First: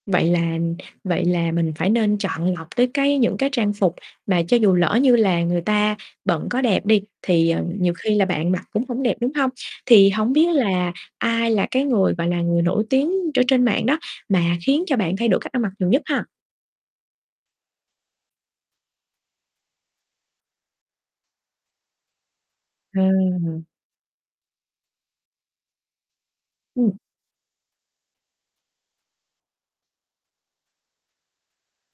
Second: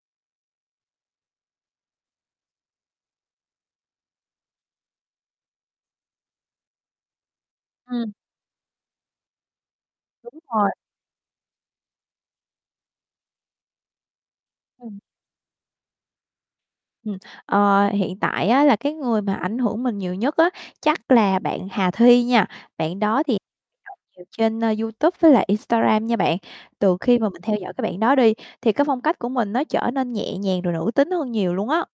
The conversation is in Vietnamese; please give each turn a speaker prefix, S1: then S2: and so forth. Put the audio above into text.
S1: Vậy là vậy là mình phải nên chọn lọc tới cái những cái trang phục mà cho dù lỡ như là người ta bận có đẹp đi thì, ờ, nhiều
S2: Ừm.
S1: khi là bạn mặc cũng hổng đẹp, đúng hông? Thì hổng
S2: Đúng
S1: biết
S2: rồi.
S1: là ai là cái người mà là người nổi tiếng ở trên mạng đó mà khiến cho
S2: Ừm.
S1: bạn thay đổi cách ăn mặc nhiều nhất ha?
S2: Ừm, ờ, hiện tại á là cái người mà ảnh hưởng mình nhiều nhất á chắc là bạn Hà Thi nha. Bạn đó thì
S1: Ừ.
S2: [unintelligible] nhiều trên YouTube với lại Instagram nha bạn. Từ
S1: Ừm.
S2: khi mà mình theo dõi cái bạn đó đi thì cái phong cách của mình nó trở nên nhẹ nhàng rồi nữ tính hơn nhiều luôn á.